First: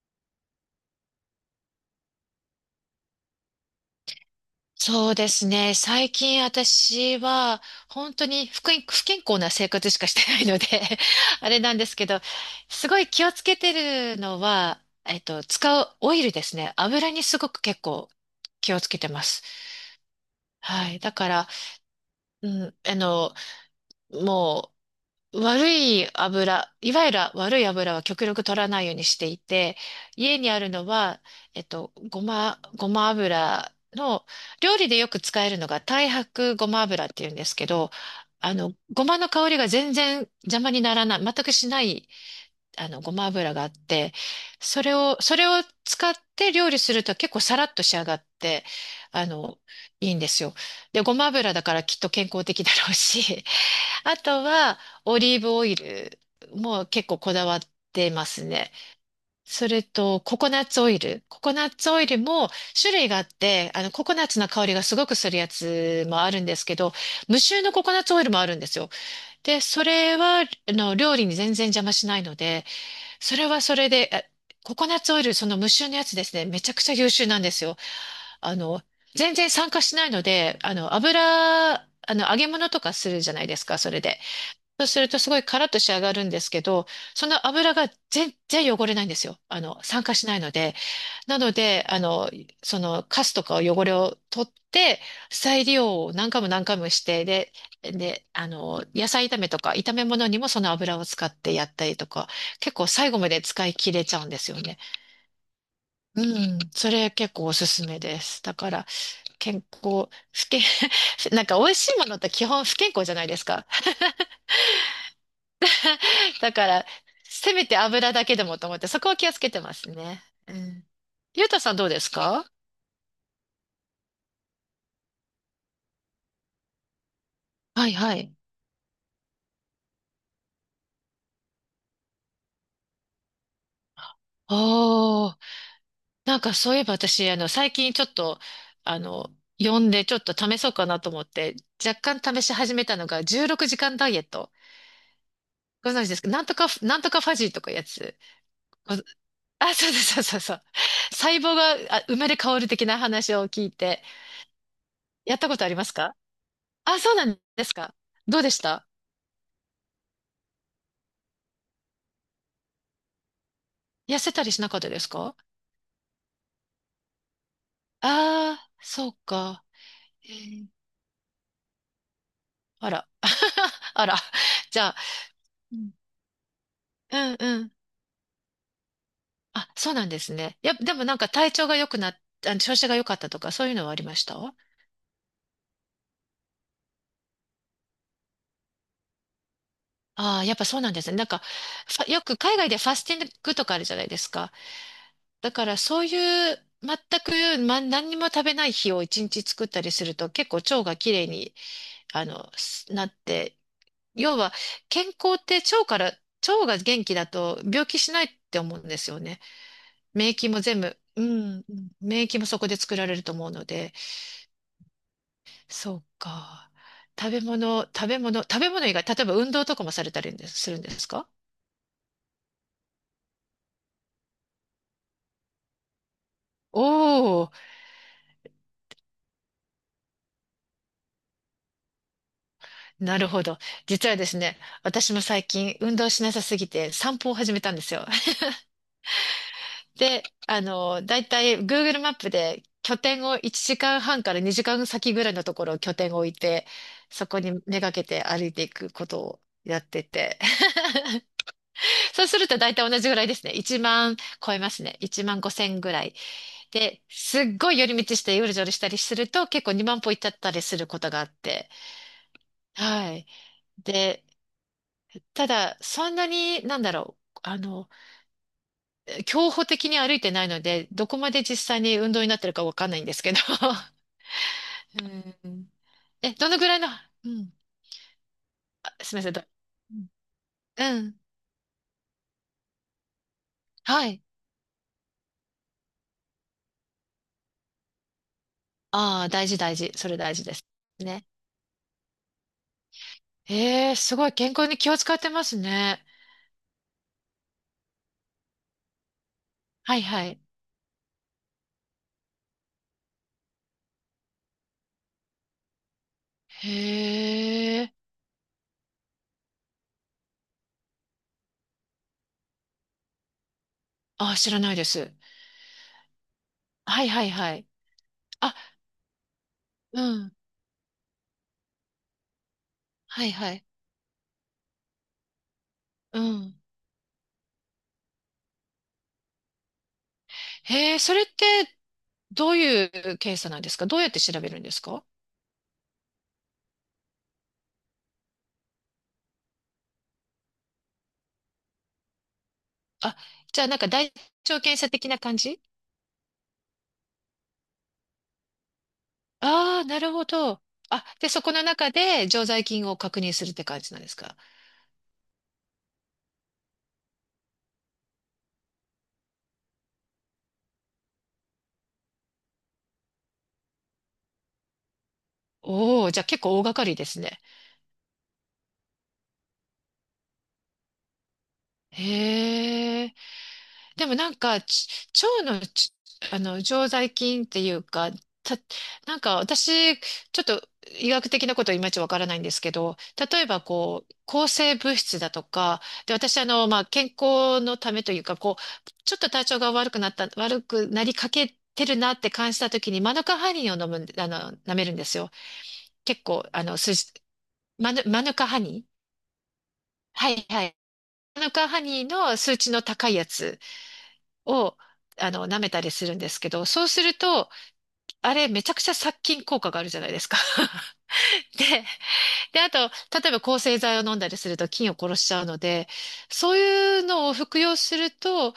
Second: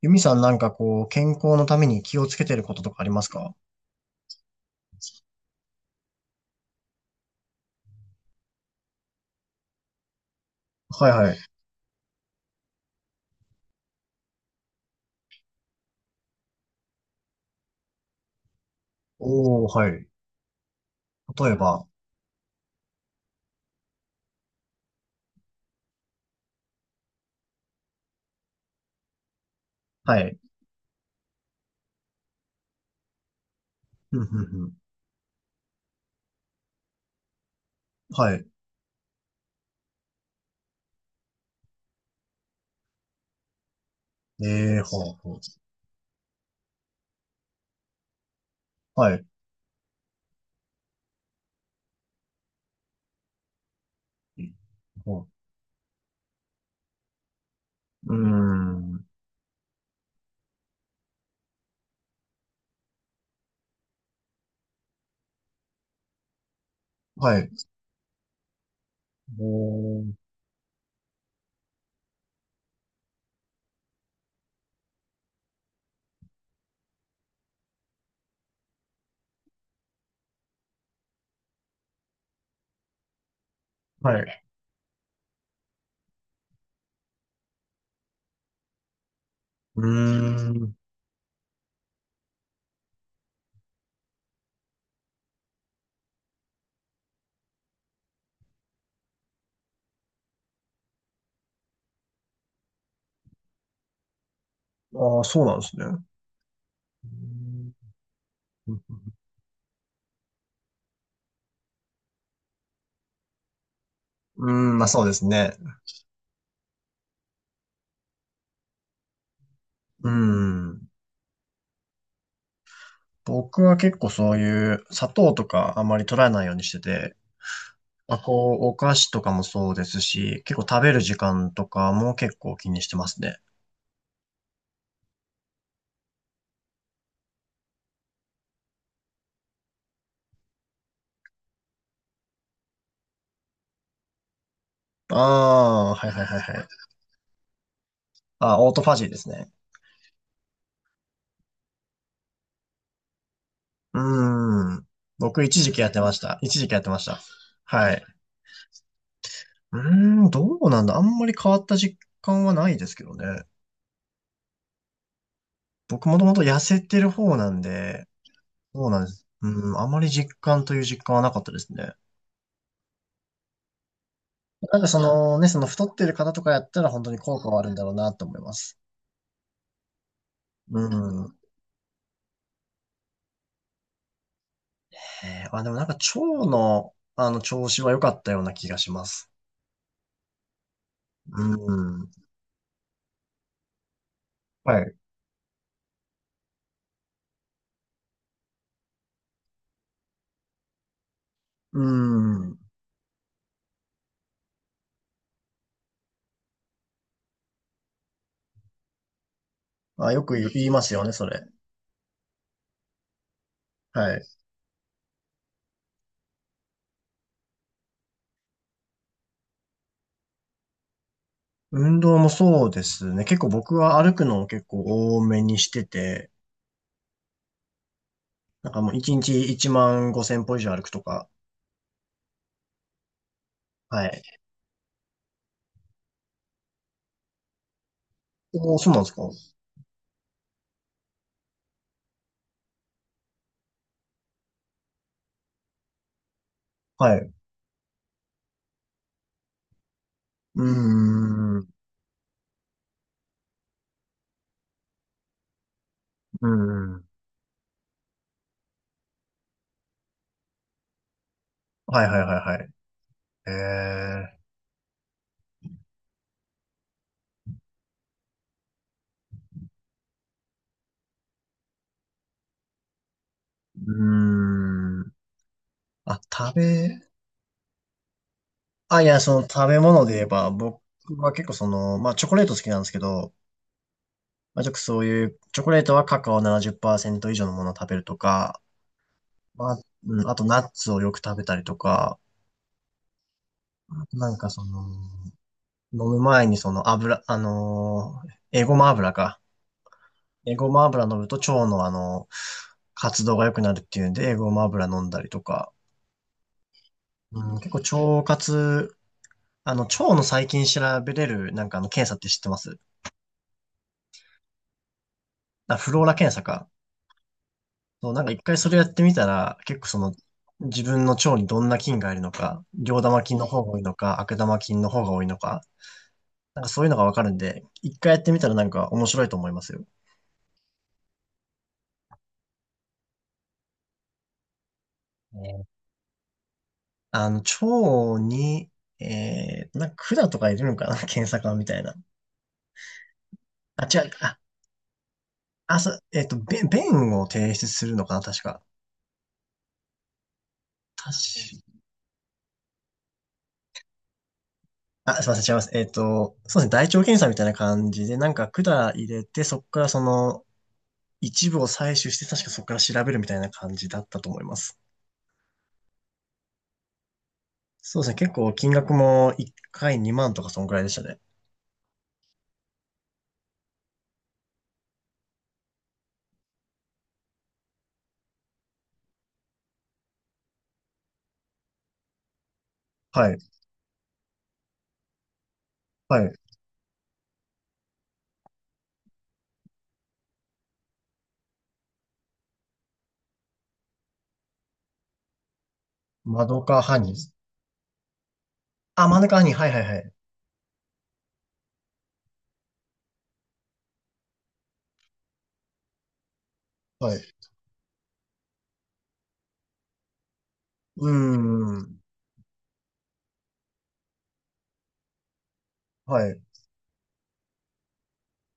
ユミさん、なんかこう、健康のために気をつけてることとかありますか？そうですね。最近私は本当に不健康な生活しかしてないので はいはい。あれなんですけど、すごい気をつけてるのは、使うオイルですね。油にすごく結構気をつけてます。おー、はい。はい。だから、例えば。うん、もう悪い油、いわゆる悪い油は極力取らないようにしていて、は家い。にあるのは、ごま油ふの、んふんふん。料理でよく使えるのが太白ごま油っていうんですけど、はい。ごまの香りが全然邪魔にならない、全くしない、ごま油があって、えー、それほうを、ほそう。れを使って料理すると結構サラッと仕上がって、はい。あの、いいんですよ。で、ごま油だからきっと健康的だろうし、あとは、オほう。リーブオイルも結構こだわってうーますね。ん。それと、ココナッツオイル。ココナッツオイルも種類があって、ココナッツの香りがすごくするやつもあるんですけど、は無い。臭のココナッツオイルもあるんですよ。おで、それー、は、料理に全然邪魔しないので、それはそれで、ココナッツオイル、その無臭のやつですね、めちゃくちゃ優秀なんですよ。あの、全然酸化しないので、揚げ物とかするじゃないですか、それはで。い。そうするとすごいカラッと仕上がるんですけど、その油が全然汚れないんですよ。うー酸化しないので。ん。なので、そのカスとか汚れを取って、再利用を何回も何回もして、で、野菜炒めとか炒め物にもその油を使ってやったりとか、結構最後まで使い切れちゃうんですよね。ああ、そうなんですね。ううん、それ結構おすすめです。だかーん、ら、健康、不健、なんか美味しいものって基本不健康じゃないですか。うーん、まあそうですね。だから、せめて油だけでもと思って、そこは気をつけてますうーね。うん。ん。ゆうたさんどうですか？僕は結構そういう砂糖とかあんまり取らないようにしてて、はいはまあ、い。こう、お菓子とかもそうですし、結構食べる時間とかも結構気にしてますね。おー、なんかそういえば私、最近ちょっと、あの、読んでちょっと試そうかなと思って、若干試し始めたのが16時間ダイエット。あごあ、存は知いではすいか？はいなんとはか、い。なんとかファジーとかいうやつ。あ、オートフごァジーですね。あ、そうです。そうそうそう。細胞が生まれ変わる的な話を聞いうて、ーん。やっ僕、たこ一とあ時り期まやっすてまか？した。一時期やってまあ、しそうた。なんですはか？い。どうでした？うーん、どうなんだ。あんまり変わった実感はないですけどね。痩せたりしなかったですか？僕、もともと痩せてる方なんで、ああ、そうなんそでうす。か。うん、あまりえ実感ーという実感はなかったですね。あら。あら。なじんかゃあ、そのう太ん、ってる方とかやったら本当うにん効果はあうるん。んだろうなと思います。あ、そうなんですね。やっうぱ、でもなんかん。体調が良くなっ、調子が良かったとか、そういうのはありました？あ、でもなんか腸の、調子は良かったような気がします。ああー、やっぱそうなんですね。なんか、うよん。く海外でファスティングとかあるじゃないですか。はい。だからそういう、全く、何にも食べない日を一日作ったりすると、結構腸がきれいに、うん。すなって、要は、健康って腸から、腸が元気だと病気しないって思うんですよね。あ、よ免く言疫もいま全す部、よね、うそれ。ん、免疫もそこで作られると思うので、はい。そうか。食べ物以外、例えば運動とかもされたりするんですか？運動もそうですね。結構僕は歩くのを結構多めにしてて、おおー、なんかもう1日1万5千歩以上歩くとか。なるほど。は実はい。ですね、私も最近運動しなさすぎて散歩を始めたんですよ。おー、そうなんですか？で、だいたい Google マップで拠点を1時間半から2時間先ぐらいのところを拠点を置いて、はそい。こにめがけて歩いていくことをやってて。う ーん。うそうすると大体同じぐらいですね。1万超えますね。1万5千ぐらい。ーで、ん。すっごい寄り道してうるじょるしたりすると結構2万歩行っちゃったりすることがあって。はいはいはいはい。はい。えで、ただ、そんなに、なんだろう。競歩的に歩いてないので、どこまで実際に運動になってるかわかんないんですけど。ー。うーん。うん。あ、え、ど食のぐらいの、べ、うん。あ、あ、いすや、みません。その食べう物ん。で言えば、僕うん。は結構まあチョコレート好きなんですけど、はい。まあちょっとそういう、チョコレートはカカオ70%以上のものを食べるとか、ああ、大事ま大あ、事。それうん、大あと事でナす。ッツをよくね。食べたりとか、ええすごないんか健康に気を使ってます飲ね。む前にその油、エゴマ油か。はいはい。エゴマ油飲むと腸の活動が良くなるっていうんで、エゴマ油飲んだりとか、へうん、結え。構腸活、腸の細菌調べれる、なんか検査って知ってます？あ、知らないです。あ、フローラ検査か。はいはいはい。そう、なんか一あ、回それやってみたら、結構うん。自分の腸にどんな菌がいるのか、両玉はい菌のは方い。が多いのか、悪玉菌の方が多いのか、うん。なんかそういうのがわかるんで、一回やってみたらなんか面白いと思いますよ。へえ、それってどういう検査なんですか？どうやって調べるんですか？ね、腸に、なんか管とかいるのかな 検査官みたいな。あ、じゃあなんあ、か違大う。あ、腸検査的な感じ？あ、そう、便を提出するのかな、確か。ああー、なるほど。あ、確で、そこのか、中で常在菌を確認するって感じなんですか？あ、すいません、違います。そうですね、大腸検査みたいな感じで、なんか管入れて、そこからその、一部を採取して、確かそこから調べるみたいな感じだったと思います。おおー、じゃあ結構大掛かりですね。そうですね。結構金額も1回2万とかそんくらいでしたね。へえ。でもなんか、腸の常在菌っていうか、た、なんか私、ちょっと医学的なこといまいちわからないんですけど、はい。例えばこう、抗生物質だとか、で、はい。私まあ、健康のためというか、こう、ちょっと体調が悪くなった、悪くなりかけてるなって感じた時に、マヌカハニーを飲むん、舐めるんですよ。結マ構、ドカーハニー。マヌカハニー。あ、マドカーハニー。はいはいはい。はいはい。マヌカハニーの数値の高いやつを、舐めたりするんですけど、そうすはるい。と、あれめちゃくちゃ殺菌効果があるじゃないですか。うー で、ん。あと、例えば抗生剤を飲んだりすると菌を殺しちゃうので、はい。そういうのを服用すると、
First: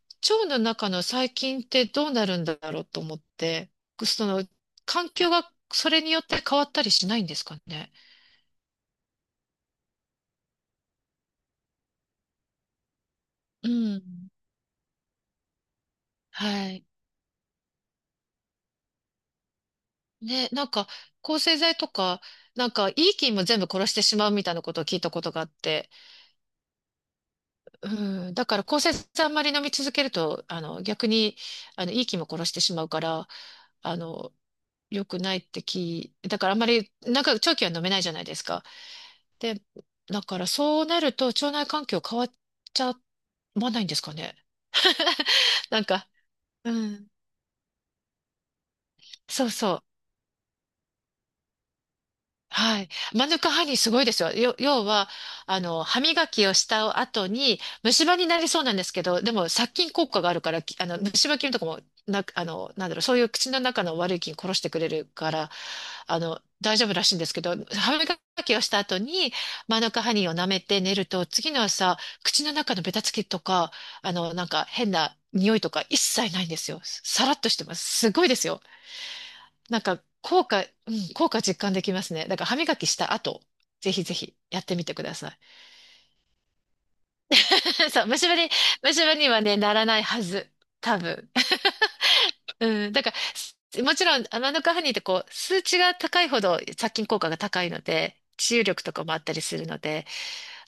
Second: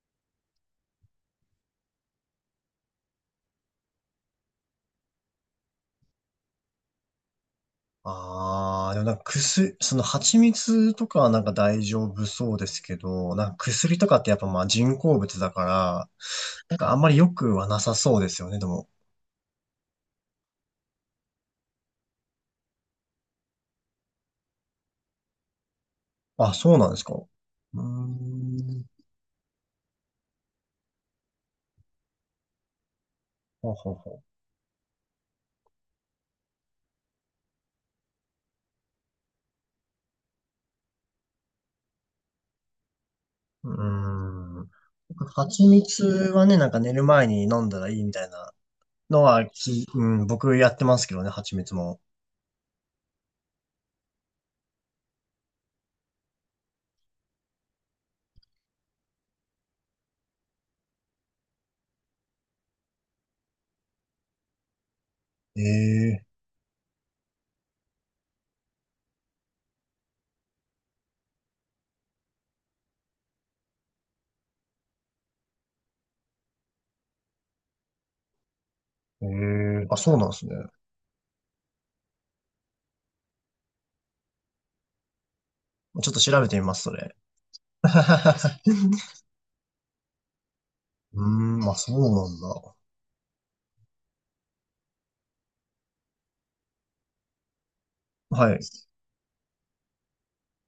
腸の中の細菌ってどうなるんだろうと思って、その、環境がそれによって変わったりしないんですかね。ああ、でもなんか薬、その蜂蜜とかはなんか大丈夫そうですけど、なんかう薬とかっん。てやっぱまあ人工物だから、はなんい。かあんまり良くはなさそうですよね、でも。ね、なんか、抗生剤とか、なんか、いい菌も全部殺してしまうみたいなことを聞いたことがあって、あ、そうなんですか。うーうん、だから抗ん。生剤あんまり飲み続けると、逆に、いい気も殺してしまうから、ほうほうあほう。の、良くないって。だからあんまり、なんか長期は飲めないじゃないですか。で、だからそうなると腸内環境変わっちゃわうないんですかね。ーん。な蜂 なん蜜か、はね、なんうか寝るん、前に飲んだらいいみたいなのそはうそう。うん、僕やってますけどね、蜂蜜も。はい。マヌカハニーすごいですよ。要は、歯磨きをした後に、虫歯になりそうなんですけど、でも殺菌効果があるから、きあの、虫歯菌とかも、な、あの、なんだろう、そういう口の中の悪い菌殺してくれるから、ええ大丈夫らしいんですけど、歯磨きをした後に、マヌカハニーを舐めて寝ると、次の朝、口の中のベタつきとか、なんか変な匂いとか一切ないんですよ。さらっとしてます。すごいですよ。えなんえ、あ、か、そうなんですね。うん、効果実感できますね。だから歯磨きした後、ぜひぜひやってみてください。ちょっと調べてみます、それ。そう、虫歯に、虫歯にはね、ならないはず。多うー分。ん、まあそうなん だ。うん、だから、もちろん、アマノカハニーってこう、数値が高いほど殺菌効果が高いので、は治い。癒力とかもあったりするので、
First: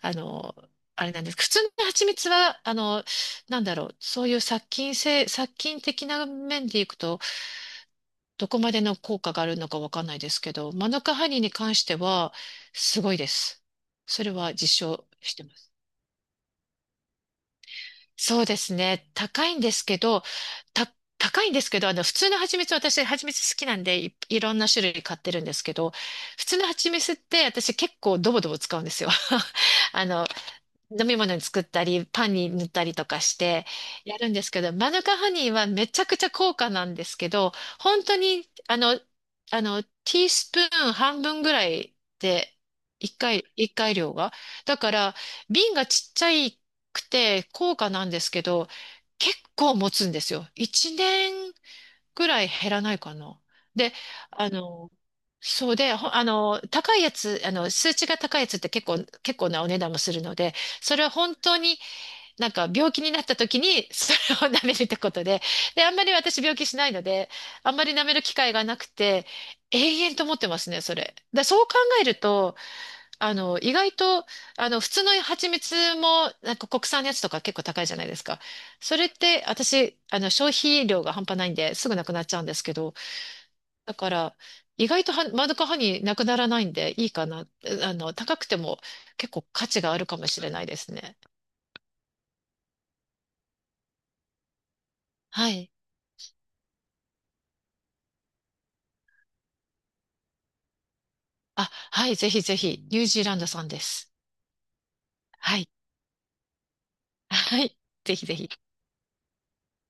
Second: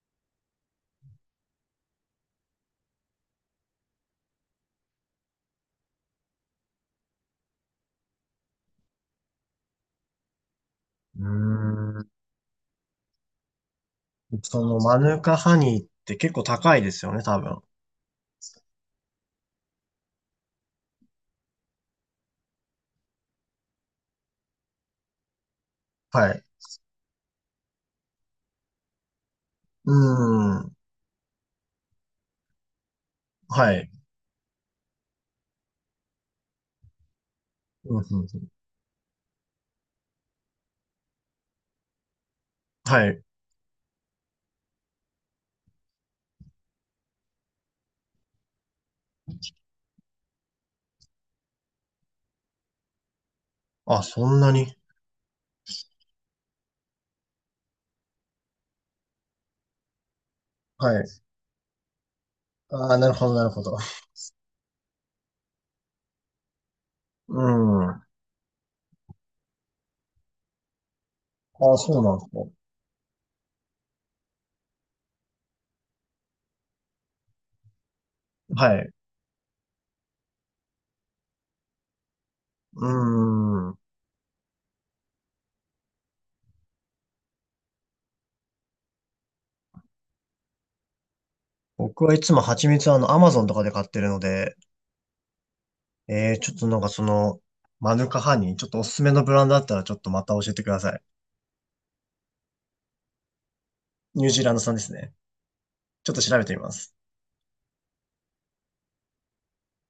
あの、あれなんです。普通の蜂蜜は、なんだろう、そういう殺菌性、殺菌的な面でいくと、どこまでの効果があるのかわかんないですけど、マヌカうーハニーに関してん、は、すごいです。それはその実マ証ヌしカてまハす。ニーって結構高いですよね、多分。そうですね。た、高いんですけど、普通の蜂蜜、私、蜂蜜好きなんでいろんな種類買ってるんですけど、はい。普通の蜂蜜って私結構ドボドボ使うんですよ。うーあの、ん、飲み物に作ったり、パンに塗ったりとかしてはい。やるんですけど、マヌカハニーはめちゃくちゃ高価なんですけど、うんう本当んうん、に、ティースプーン半分ぐらいで、はい。一回量が。だから、瓶がちっちゃいくて高価なんですけど、結構持つんですよ。一年くらい減らないかな。で、あ、そんあなに。の、そうで、ほあの、高いやつ、数値が高いやつって結構なお値段もするので、はそれい。は本当になんか病ああ、気なにるなっほど、たなる時ほど。に それを 舐めるってことで、で、あんまり私病気しないので、うあんまん。り舐あめる機会がなくて、永遠と思ってますね、それ。そう考あ、そうえなるんですと、意外と、普通の蜂蜜も、なんか国産のやつとか結構高いじゃないですか。か？はい。それって、私、消費量が半端ないんで、すぐなくなっちゃうんですけうど、ーん。だから、意外とは、マヌカハニーなくならないんで、いいかな。えあの、高くても結構価値があるかもしれないですね。僕はいつも蜂蜜はアマゾンとかで買ってるので、はい。ちょっとなんかその、マヌカハニー、ちょっとおすすめのブランドあったらちょっとまた教えてください。あ、はい、ぜひぜひ、ニュージーランドさんです。ニュージーランド産ですね。はい。ちょっと調べてみます。はい。ぜひぜひ。